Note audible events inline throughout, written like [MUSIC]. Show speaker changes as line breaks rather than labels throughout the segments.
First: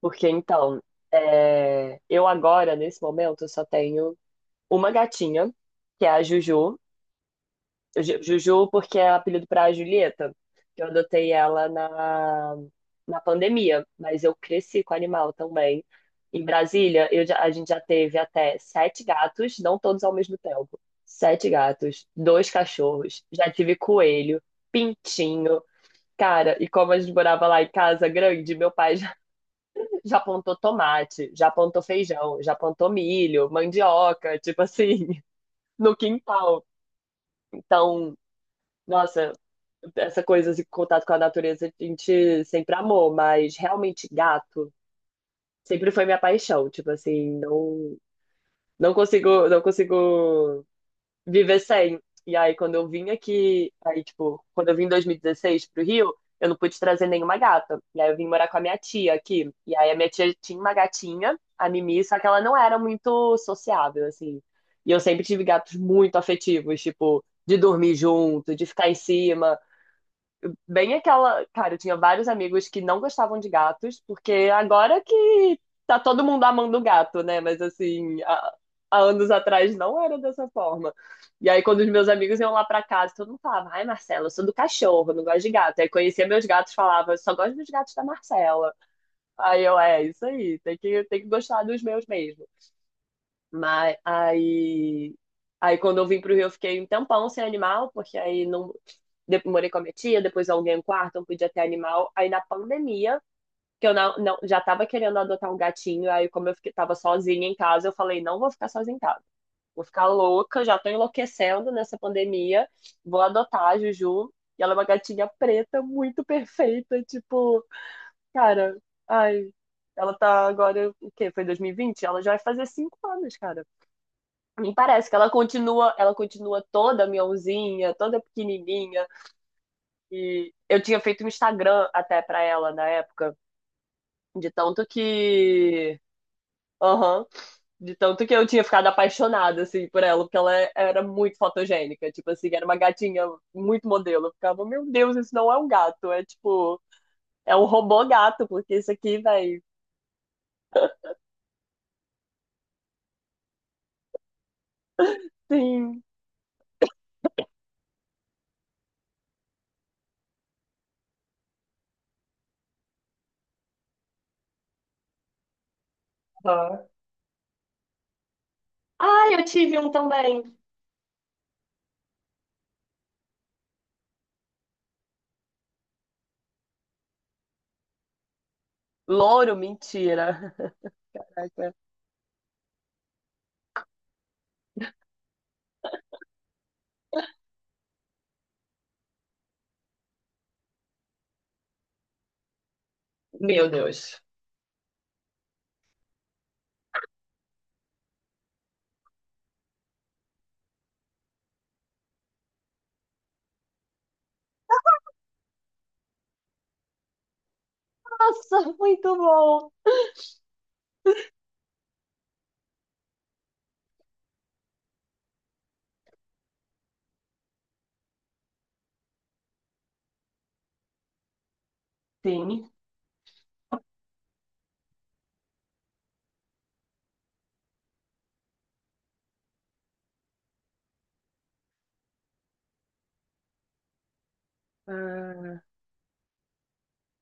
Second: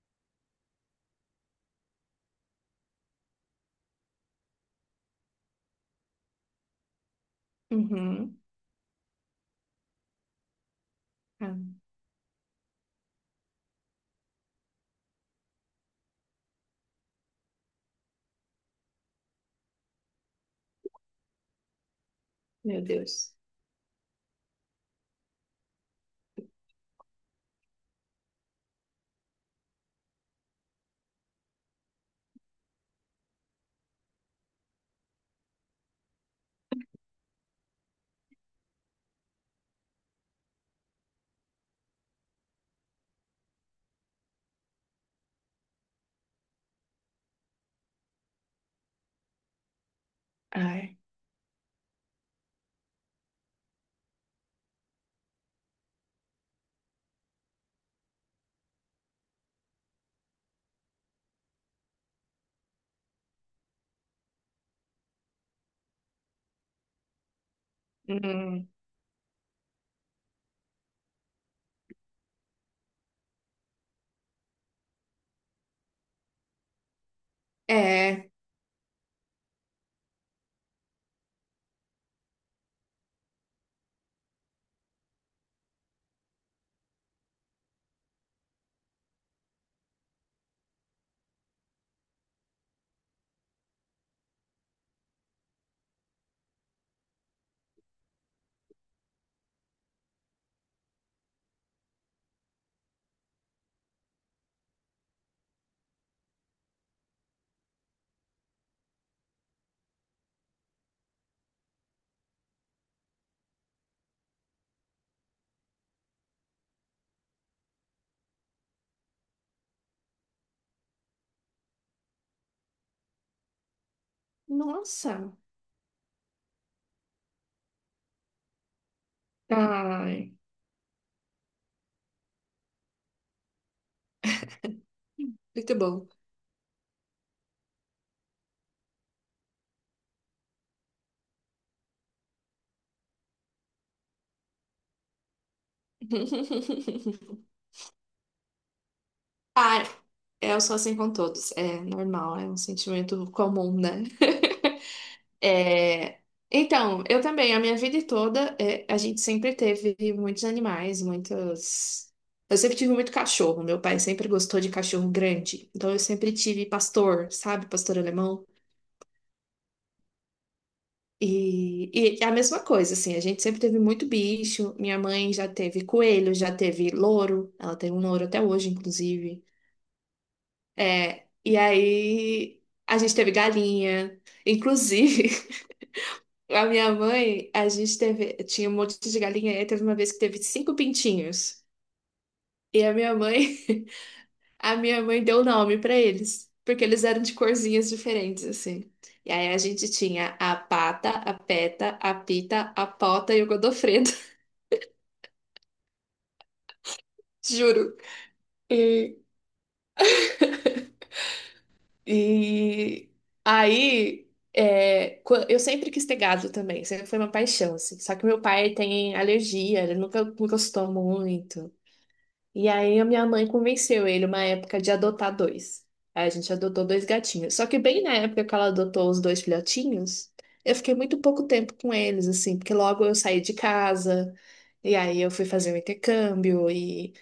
Porque então, é, eu agora, nesse momento, eu só tenho uma gatinha, que é a Juju.
Uhum.
Juju, porque é apelido para a Julieta, que eu adotei
Ah,
ela na, na pandemia, mas eu cresci com animal também. Em Brasília, a gente já teve até sete gatos, não todos ao mesmo tempo. Sete gatos, dois
meu
cachorros,
Deus.
já tive coelho, pintinho. Cara, e como a gente morava lá em casa grande, meu pai já plantou tomate, já plantou feijão, já plantou milho, mandioca, tipo assim, [LAUGHS] no quintal. Então, nossa, essa coisa de contato com a natureza a gente sempre amou, mas realmente gato sempre foi minha paixão, tipo assim, não não consigo
Ai.
viver sem. E aí, quando eu vim aqui, aí, tipo, quando eu vim em 2016 pro Rio, eu não pude trazer nenhuma gata. E aí eu vim morar com a minha tia aqui. E aí a minha tia tinha uma gatinha, a Mimi, só que ela não era muito sociável, assim. E eu sempre tive gatos muito afetivos, tipo, de dormir junto, de
Hum.
ficar em cima bem aquela. Cara, eu tinha vários amigos que não gostavam de gatos, porque agora que tá todo mundo amando gato, né? Mas assim,
É.
há anos atrás não era dessa forma. E aí, quando os meus amigos iam lá pra casa, todo mundo falava: Ai, Marcela, eu sou do cachorro, eu não gosto de gato. Aí conhecia meus gatos, falava: "Eu Só gosto dos gatos da Marcela. Aí eu, é, isso aí, tem que gostar dos meus mesmo. Mas aí, aí quando eu vim pro Rio, eu fiquei um tempão sem animal, porque aí não morei com a minha tia, depois aluguei um quarto, não podia ter animal. Aí na pandemia, que eu não, já tava querendo adotar um gatinho, aí como eu fiquei, tava sozinha em casa, eu falei, não vou ficar sozinha em casa. Vou ficar louca, já tô enlouquecendo nessa pandemia. Vou adotar a Juju. E ela é uma gatinha preta, muito perfeita, tipo, cara, ai, ela tá agora, o quê? Foi 2020. Ela já vai fazer 5 anos, cara. Me parece que ela
Nossa.
continua, ela continua toda miãozinha, toda pequenininha.
Ai.
E eu tinha feito um Instagram até pra ela na época, de tanto
Muito
que,
bom.
aham, de tanto que eu tinha ficado apaixonada assim por ela, porque ela era muito fotogênica, tipo assim, era uma gatinha muito modelo. Eu ficava, meu Deus, isso não é um gato, é tipo,
[LAUGHS]
é um robô gato, porque isso aqui, vai
Ai. Eu sou assim com todos. É normal, é um sentimento comum, né? [LAUGHS]
sim.
É, então, eu também, a minha vida toda, é, a gente sempre teve muitos animais, muitos. Eu sempre tive muito cachorro. Meu pai sempre gostou de cachorro grande. Então, eu sempre tive
Aham.
pastor, sabe? Pastor alemão.
Ah, eu tive um também.
E, e é a mesma coisa, assim, a gente sempre teve muito bicho. Minha mãe já teve coelho, já teve louro, ela tem um louro até hoje, inclusive.
Louro, mentira. [LAUGHS]
É, e
Caraca.
aí a gente teve galinha. Inclusive, [LAUGHS] a minha mãe, a gente teve, tinha um monte de galinha, e aí teve uma vez que teve cinco pintinhos. E a minha mãe,
Meu
[LAUGHS]
Deus.
a minha mãe deu nome pra eles, porque eles eram de corzinhas diferentes, assim. E aí a gente tinha a pata, a peta, a pita, a pota e o Godofredo. Juro.
Nossa, muito
E,
bom!
e aí, é, eu sempre quis ter gado também, sempre foi uma paixão, assim. Só que meu pai tem alergia, ele nunca, nunca gostou muito. E
Sim.
aí a minha mãe convenceu ele, uma época, de adotar dois. Aí a gente adotou dois gatinhos. Só que bem na época que ela adotou os dois filhotinhos, eu fiquei muito pouco tempo com eles, assim, porque logo eu saí de casa. E aí eu fui
Ah,
fazer o intercâmbio e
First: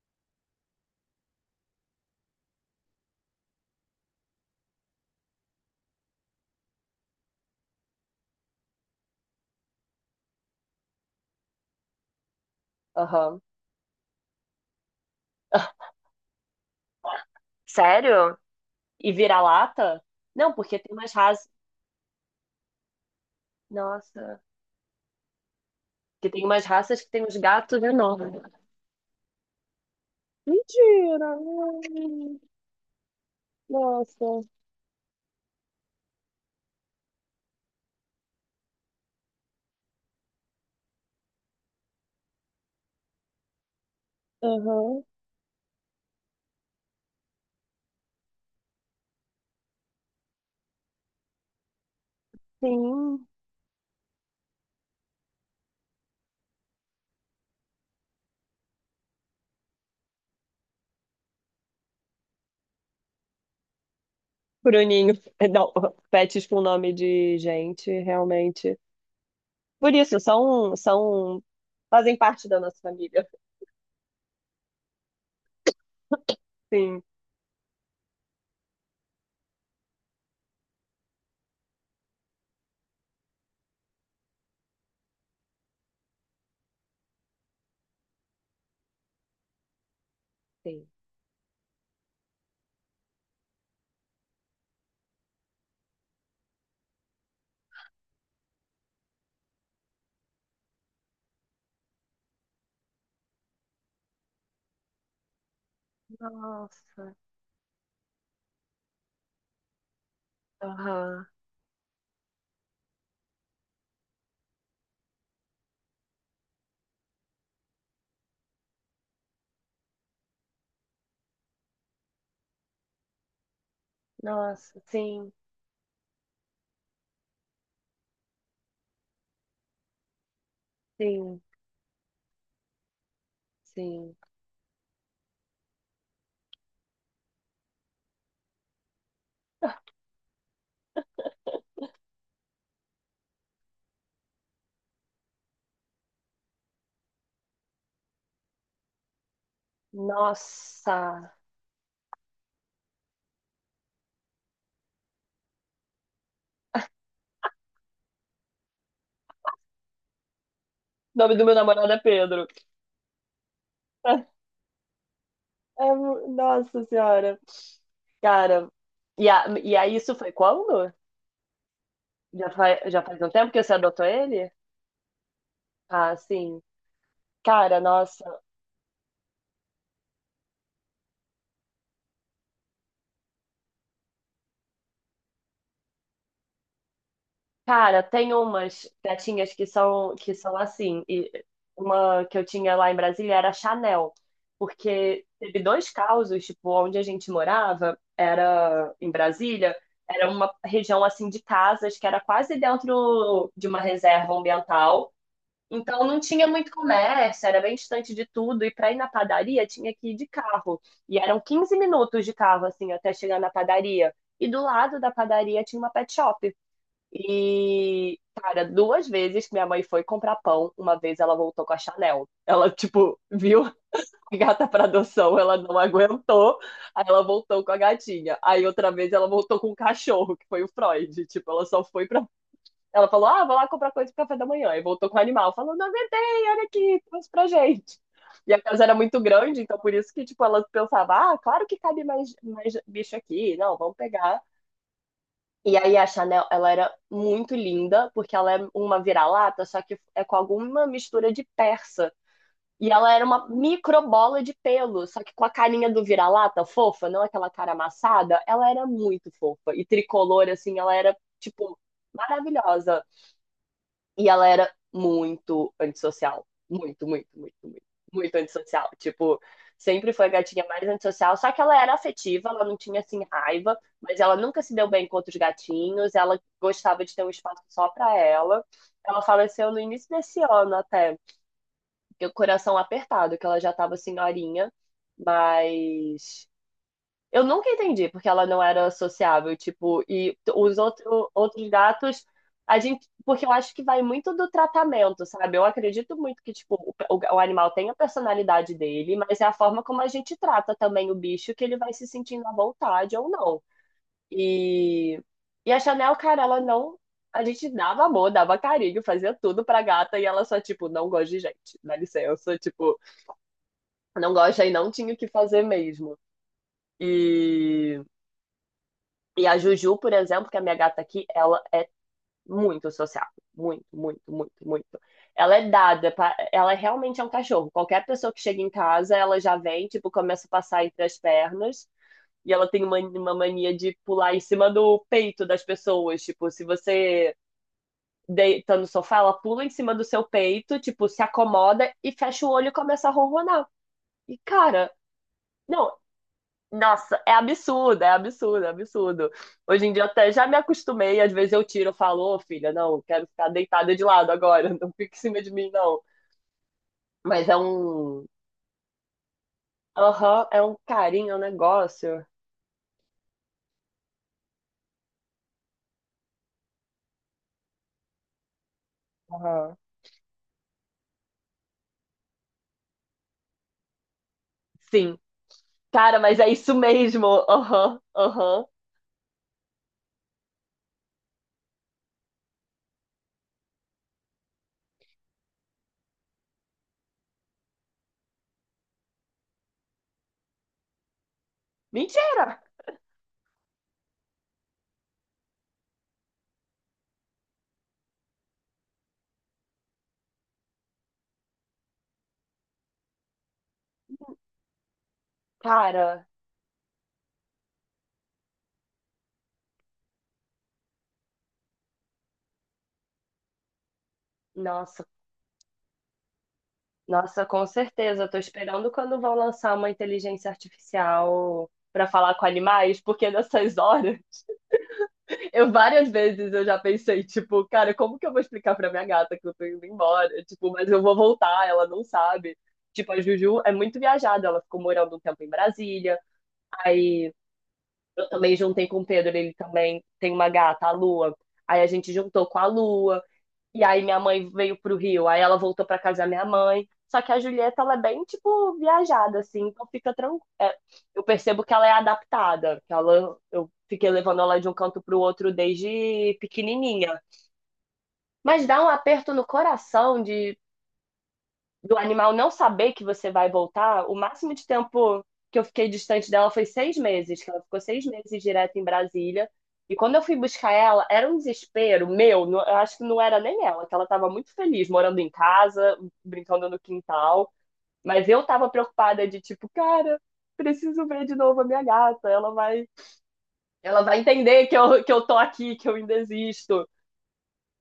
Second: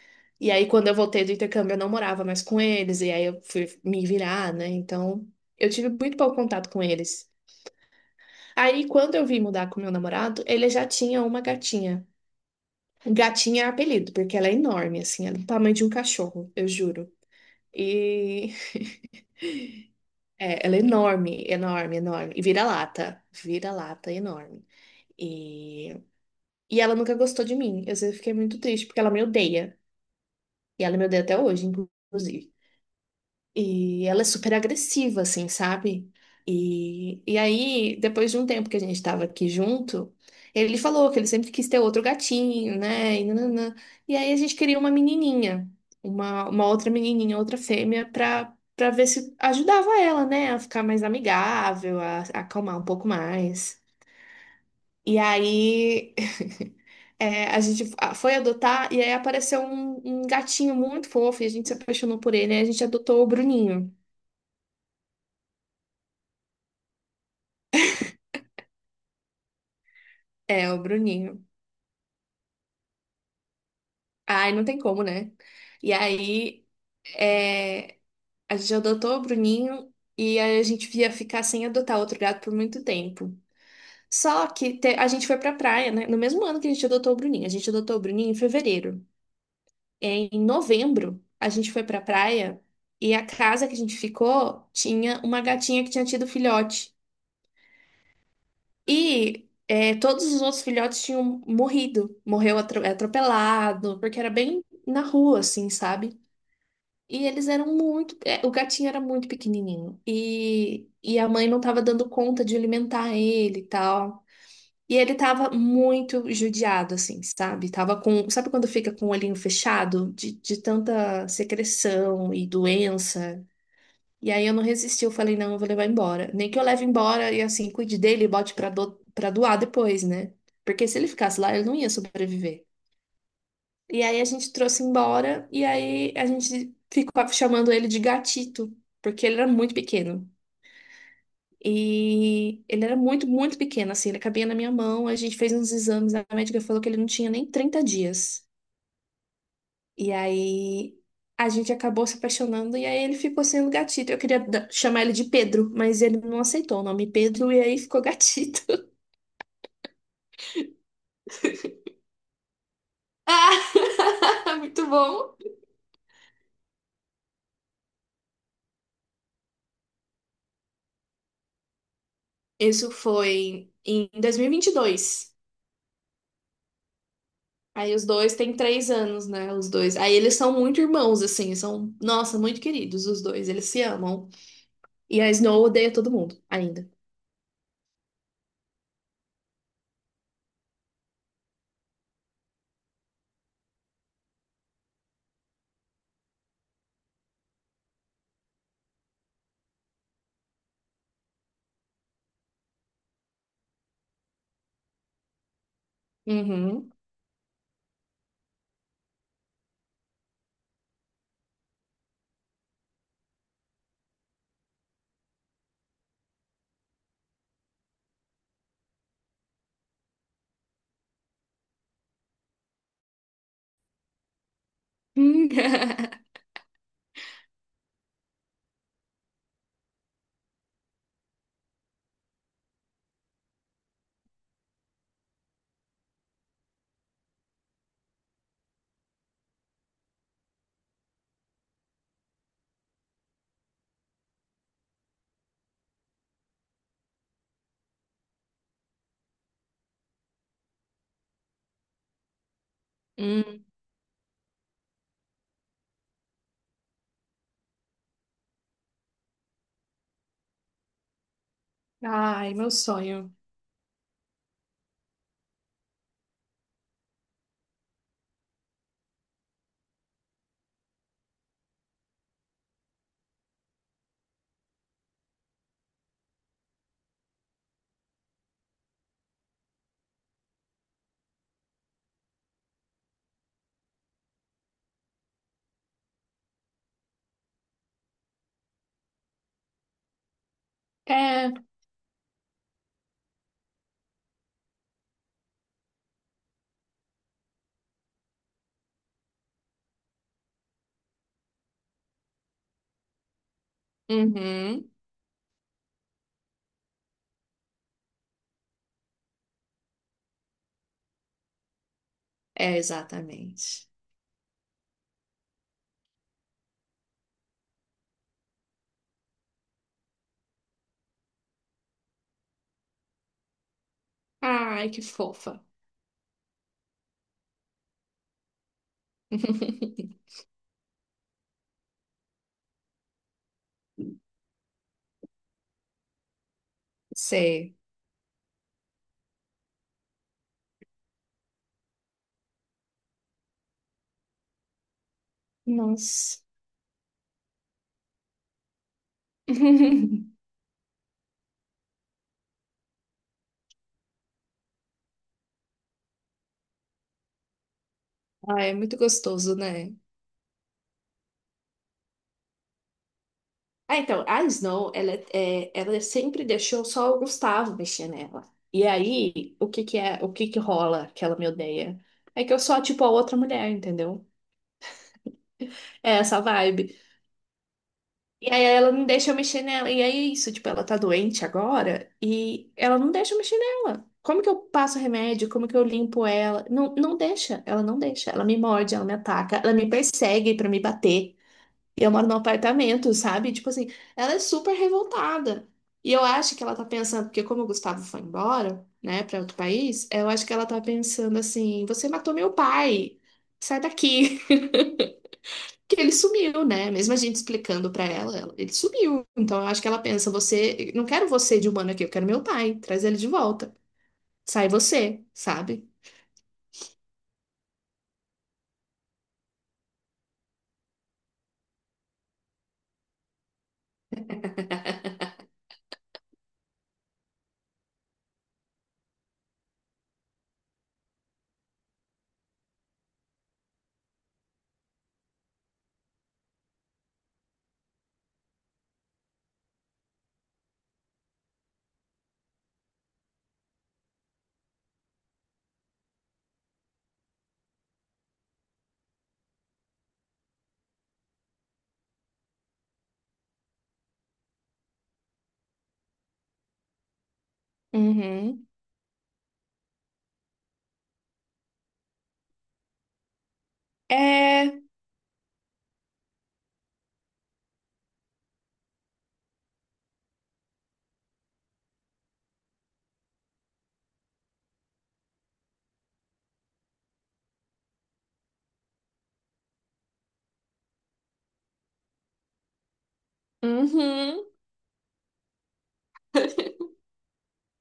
e aí quando eu voltei do intercâmbio, eu não morava mais com eles, e aí eu fui me virar, né? Então eu tive muito pouco contato com eles. Aí quando eu vim mudar com meu namorado, ele já tinha uma gatinha.
aham.
Gatinha é apelido, porque ela é enorme, assim, ela é do tamanho de um
[LAUGHS] Ah,
cachorro, eu juro.
sério?
E
E vira-lata?
[LAUGHS]
Não,
é, ela é
porque tem umas
enorme,
raças.
enorme, enorme. E vira-lata, vira-lata
Nossa.
enorme. E...
Porque tem umas
e ela
raças que
nunca
tem uns
gostou de
gatos
mim. Eu sempre fiquei
enormes.
muito triste, porque ela me odeia. E ela me odeia
Mentira!
até hoje,
Não.
inclusive. E ela é
Nossa.
super agressiva, assim, sabe? E aí, depois de um tempo que a gente tava aqui junto, ele falou que ele sempre quis ter outro gatinho, né? E, nananã. E aí a gente queria uma
Aham.
menininha, uma outra menininha, outra fêmea, pra ver se ajudava ela, né? A ficar mais amigável, a acalmar um pouco
Sim.
mais. E aí. É, a gente foi adotar e aí apareceu um gatinho muito fofo e a gente se apaixonou por ele. Aí a gente adotou o Bruninho.
Bruninho. [LAUGHS] Não, pets com nome de gente, realmente. Por isso,
É,
são,
o Bruninho.
são, fazem parte da nossa família.
Ai, não tem como, né? E aí
Sim.
é, a gente adotou o Bruninho e aí a gente ia ficar sem adotar outro gato por muito tempo. Só que a gente foi pra praia, né? No mesmo ano que a gente adotou o Bruninho. A gente adotou o Bruninho em fevereiro. Em
Sim.
novembro, a gente foi pra praia e a casa que a gente ficou tinha uma gatinha que tinha tido filhote. E todos os outros filhotes tinham morrido, morreu atropelado, porque era bem na rua, assim, sabe?
Nossa.
E eles eram muito. O gatinho era muito pequenininho. E
Aham.
a mãe não estava dando conta de alimentar ele e tal. E ele tava muito judiado, assim, sabe? Tava com. Sabe quando fica com o olhinho fechado? De tanta secreção e doença. E aí eu não
Nossa,
resisti, eu
sim,
falei: não, eu vou levar embora. Nem que eu leve embora e assim, cuide dele e bote pra doar depois, né? Porque se ele
sim.
ficasse lá, ele não ia sobreviver. E
Sim.
aí a gente trouxe embora e aí a gente ficou chamando ele de gatito, porque ele era muito pequeno. E ele era muito, muito pequeno, assim, ele cabia na minha mão. A gente fez uns exames, a médica falou que ele não tinha nem 30 dias. E
Nossa.
aí a gente acabou se apaixonando e aí ele ficou sendo gatito. Eu queria chamar ele de Pedro, mas ele não aceitou o nome Pedro e aí ficou gatito. [LAUGHS]
O nome do meu namorado é Pedro. [LAUGHS]
Ah, [LAUGHS] muito bom.
É mu- nossa senhora. Cara, e, a, e aí isso foi quando? Já faz,
Isso
já faz um tempo que
foi
você adotou
em dois mil e
ele?
e vinte e dois.
Ah, sim. Cara,
Aí os dois
nossa.
têm 3 anos, né? Os dois. Aí eles são muito irmãos, assim. São, nossa, muito queridos os dois. Eles se amam. E a Snow odeia todo mundo, ainda.
Cara, tem umas gatinhas que são assim. E uma que eu tinha lá em Brasília era a Chanel, porque teve dois casos, tipo, onde a gente morava, era em Brasília, era uma região assim de casas que era quase dentro de uma reserva ambiental. Então não tinha muito
Uhum.
comércio, era bem distante de tudo e para ir na padaria tinha que ir de carro. E eram 15 minutos de carro assim até chegar na padaria. E do lado da padaria tinha uma pet shop. E, cara, duas vezes que minha mãe foi comprar pão, uma vez ela voltou com a Chanel. Ela, tipo, viu a gata pra adoção, ela não
[LAUGHS]
aguentou, aí ela voltou com a gatinha. Aí outra vez ela voltou com um cachorro, que foi o Freud. Tipo, ela só foi pra. Ela falou, ah, vou lá comprar coisa pro café da manhã. E voltou com o animal, falou, não aguentei, olha aqui, trouxe pra gente. E a casa era muito grande, então por isso que, tipo, ela pensava, ah, claro que cabe mais, bicho aqui, não, vamos pegar. E aí a Chanel, ela era muito linda, porque ela é uma vira-lata, só que é com alguma mistura de persa. E ela era uma
Hum.
micro bola de pelo, só que com a carinha do vira-lata fofa, não aquela cara amassada, ela era muito fofa. E tricolor, assim, ela era, tipo,
Ai, meu
maravilhosa.
sonho.
E ela era muito antissocial. Muito, muito, muito, muito, muito antissocial. Tipo, sempre foi a gatinha mais antissocial, só que ela era afetiva, ela não tinha assim raiva, mas ela nunca se deu bem com outros gatinhos, ela gostava de ter um espaço só pra ela. Ela faleceu no início desse ano até, fiquei com o coração apertado, que ela já tava senhorinha, mas eu nunca entendi porque ela não era sociável, tipo, e os outro,
É.
outros gatos, a gente, porque eu acho que vai muito do tratamento, sabe? Eu acredito muito que, tipo, o animal tem a personalidade dele, mas é a forma como a gente trata também o bicho que ele vai se sentindo à vontade ou não.
Uhum.
E, e a Chanel, cara, ela não. A gente dava amor, dava carinho, fazia tudo pra gata e ela só, tipo, não gosta de gente, dá licença,
É,
tipo,
exatamente.
não gosta e não tinha o que fazer mesmo. E. E a Juju, por exemplo, que é a minha gata aqui, ela é muito sociável. Muito, muito, muito,
Ai, que
muito.
fofa.
Ela é dada, pra... ela realmente é um cachorro. Qualquer pessoa que chega em casa, ela já vem, tipo,
[LAUGHS]
começa a passar entre as pernas. E ela tem uma mania de pular em cima do peito das pessoas. Tipo, se você
Sei.
deita no sofá, ela pula em cima do seu peito, tipo, se acomoda e fecha o olho e começa a ronronar. E, cara, não,
Nossa.
nossa, é absurdo, é absurdo, é absurdo. Hoje em dia eu
[LAUGHS]
até já me acostumei, às vezes eu tiro, eu falo, ô filha, não, quero ficar deitada de lado agora, [LAUGHS] não fique em cima de mim, não. Mas é um.
Ah, é muito gostoso, né?
Aham, é um carinho, é um negócio.
Ah, então, a Snow, ela sempre deixou só o Gustavo mexer nela. E aí, o
Aham.
que que é, o que que rola que ela me odeia? É que eu sou, tipo, a outra mulher, entendeu?
Sim.
É
Cara, mas
essa
é isso
vibe.
mesmo. Aham,
E aí
aham.
ela não deixa eu mexer nela. E aí é isso, tipo, ela tá doente agora e ela não deixa eu mexer nela. Como que eu passo remédio? Como que eu limpo ela? Não, não deixa, ela não deixa. Ela me morde, ela me ataca, ela me persegue pra me bater. E eu moro num
Mentira!
apartamento, sabe? Tipo assim, ela é super revoltada. E eu acho que ela tá pensando, porque como o Gustavo foi embora, né, pra outro país, eu acho que ela tá pensando assim: você matou meu pai, sai daqui. [LAUGHS] Que ele
Cara,
sumiu, né? Mesmo a gente explicando pra ela, ele sumiu. Então eu acho que ela pensa: você, não quero você de humano aqui, eu quero meu pai, traz ele de volta. Sai
nossa,
você, sabe?
nossa, com certeza. Eu tô esperando quando vão lançar uma inteligência artificial pra falar com animais, porque nessas horas. Eu várias vezes eu já pensei, tipo, cara, como que eu vou explicar pra minha gata que eu tô indo embora? Tipo, mas eu vou voltar, ela não sabe. Tipo, a Juju é muito viajada, ela ficou morando um tempo em Brasília. Aí eu também juntei com o Pedro, ele também tem uma gata, a Lua. Aí a gente juntou com a Lua. E aí minha mãe veio pro Rio, aí ela voltou pra casa da minha mãe. Só que a Julieta, ela é bem, tipo, viajada, assim, então fica tranquila. Eu percebo que ela é adaptada, que ela, eu fiquei levando ela de um canto pro outro desde pequenininha. Mas
Uhum.
dá um aperto no coração de do animal não saber que você vai voltar, o máximo de
É.
tempo que eu fiquei distante dela foi 6 meses, que ela ficou 6 meses direto em Brasília. E quando eu fui buscar ela, era um desespero meu, não- eu acho que não era nem ela, que ela estava muito feliz morando em casa, brincando no quintal, mas eu estava preocupada de tipo, cara, preciso ver de novo a minha gata, ela vai
Uhum.
entender que eu, tô aqui, que eu ainda existo.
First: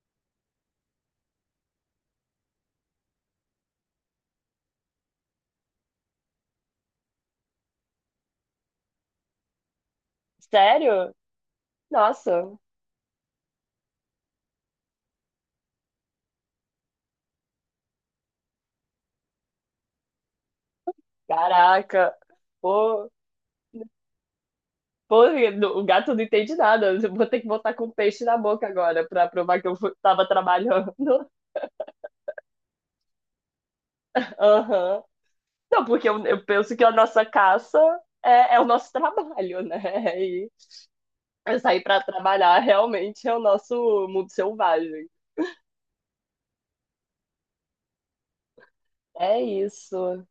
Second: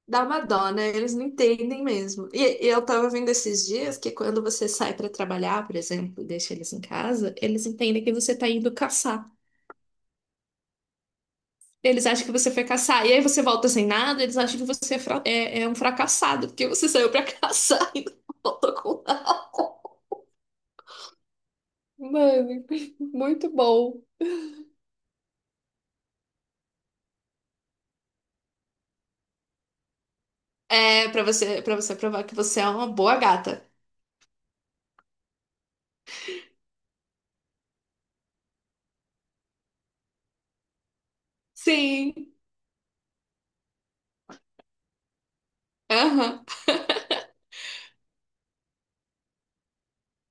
Dá uma dó, né? Eles não entendem mesmo. E eu tava vendo esses dias que quando você sai pra trabalhar, por exemplo, e deixa eles em casa, eles entendem que você tá indo caçar.
Sério?
Eles acham que você
Nossa,
foi caçar. E aí você volta sem nada, eles acham que você é um fracassado, porque você saiu pra [LAUGHS] caçar e não voltou com nada.
caraca.
Mano, [LAUGHS]
Pô,
muito bom.
pô, o gato não entende nada. Eu vou ter que botar com peixe na boca agora pra provar que tava trabalhando.
É, pra
[LAUGHS]
você, para você provar que você é uma boa gata.
Aham. Não, porque eu penso que a nossa caça é, é o nosso trabalho, né? [LAUGHS] E sair pra
Sim.
trabalhar realmente é o nosso mundo selvagem.
Aham.
É isso.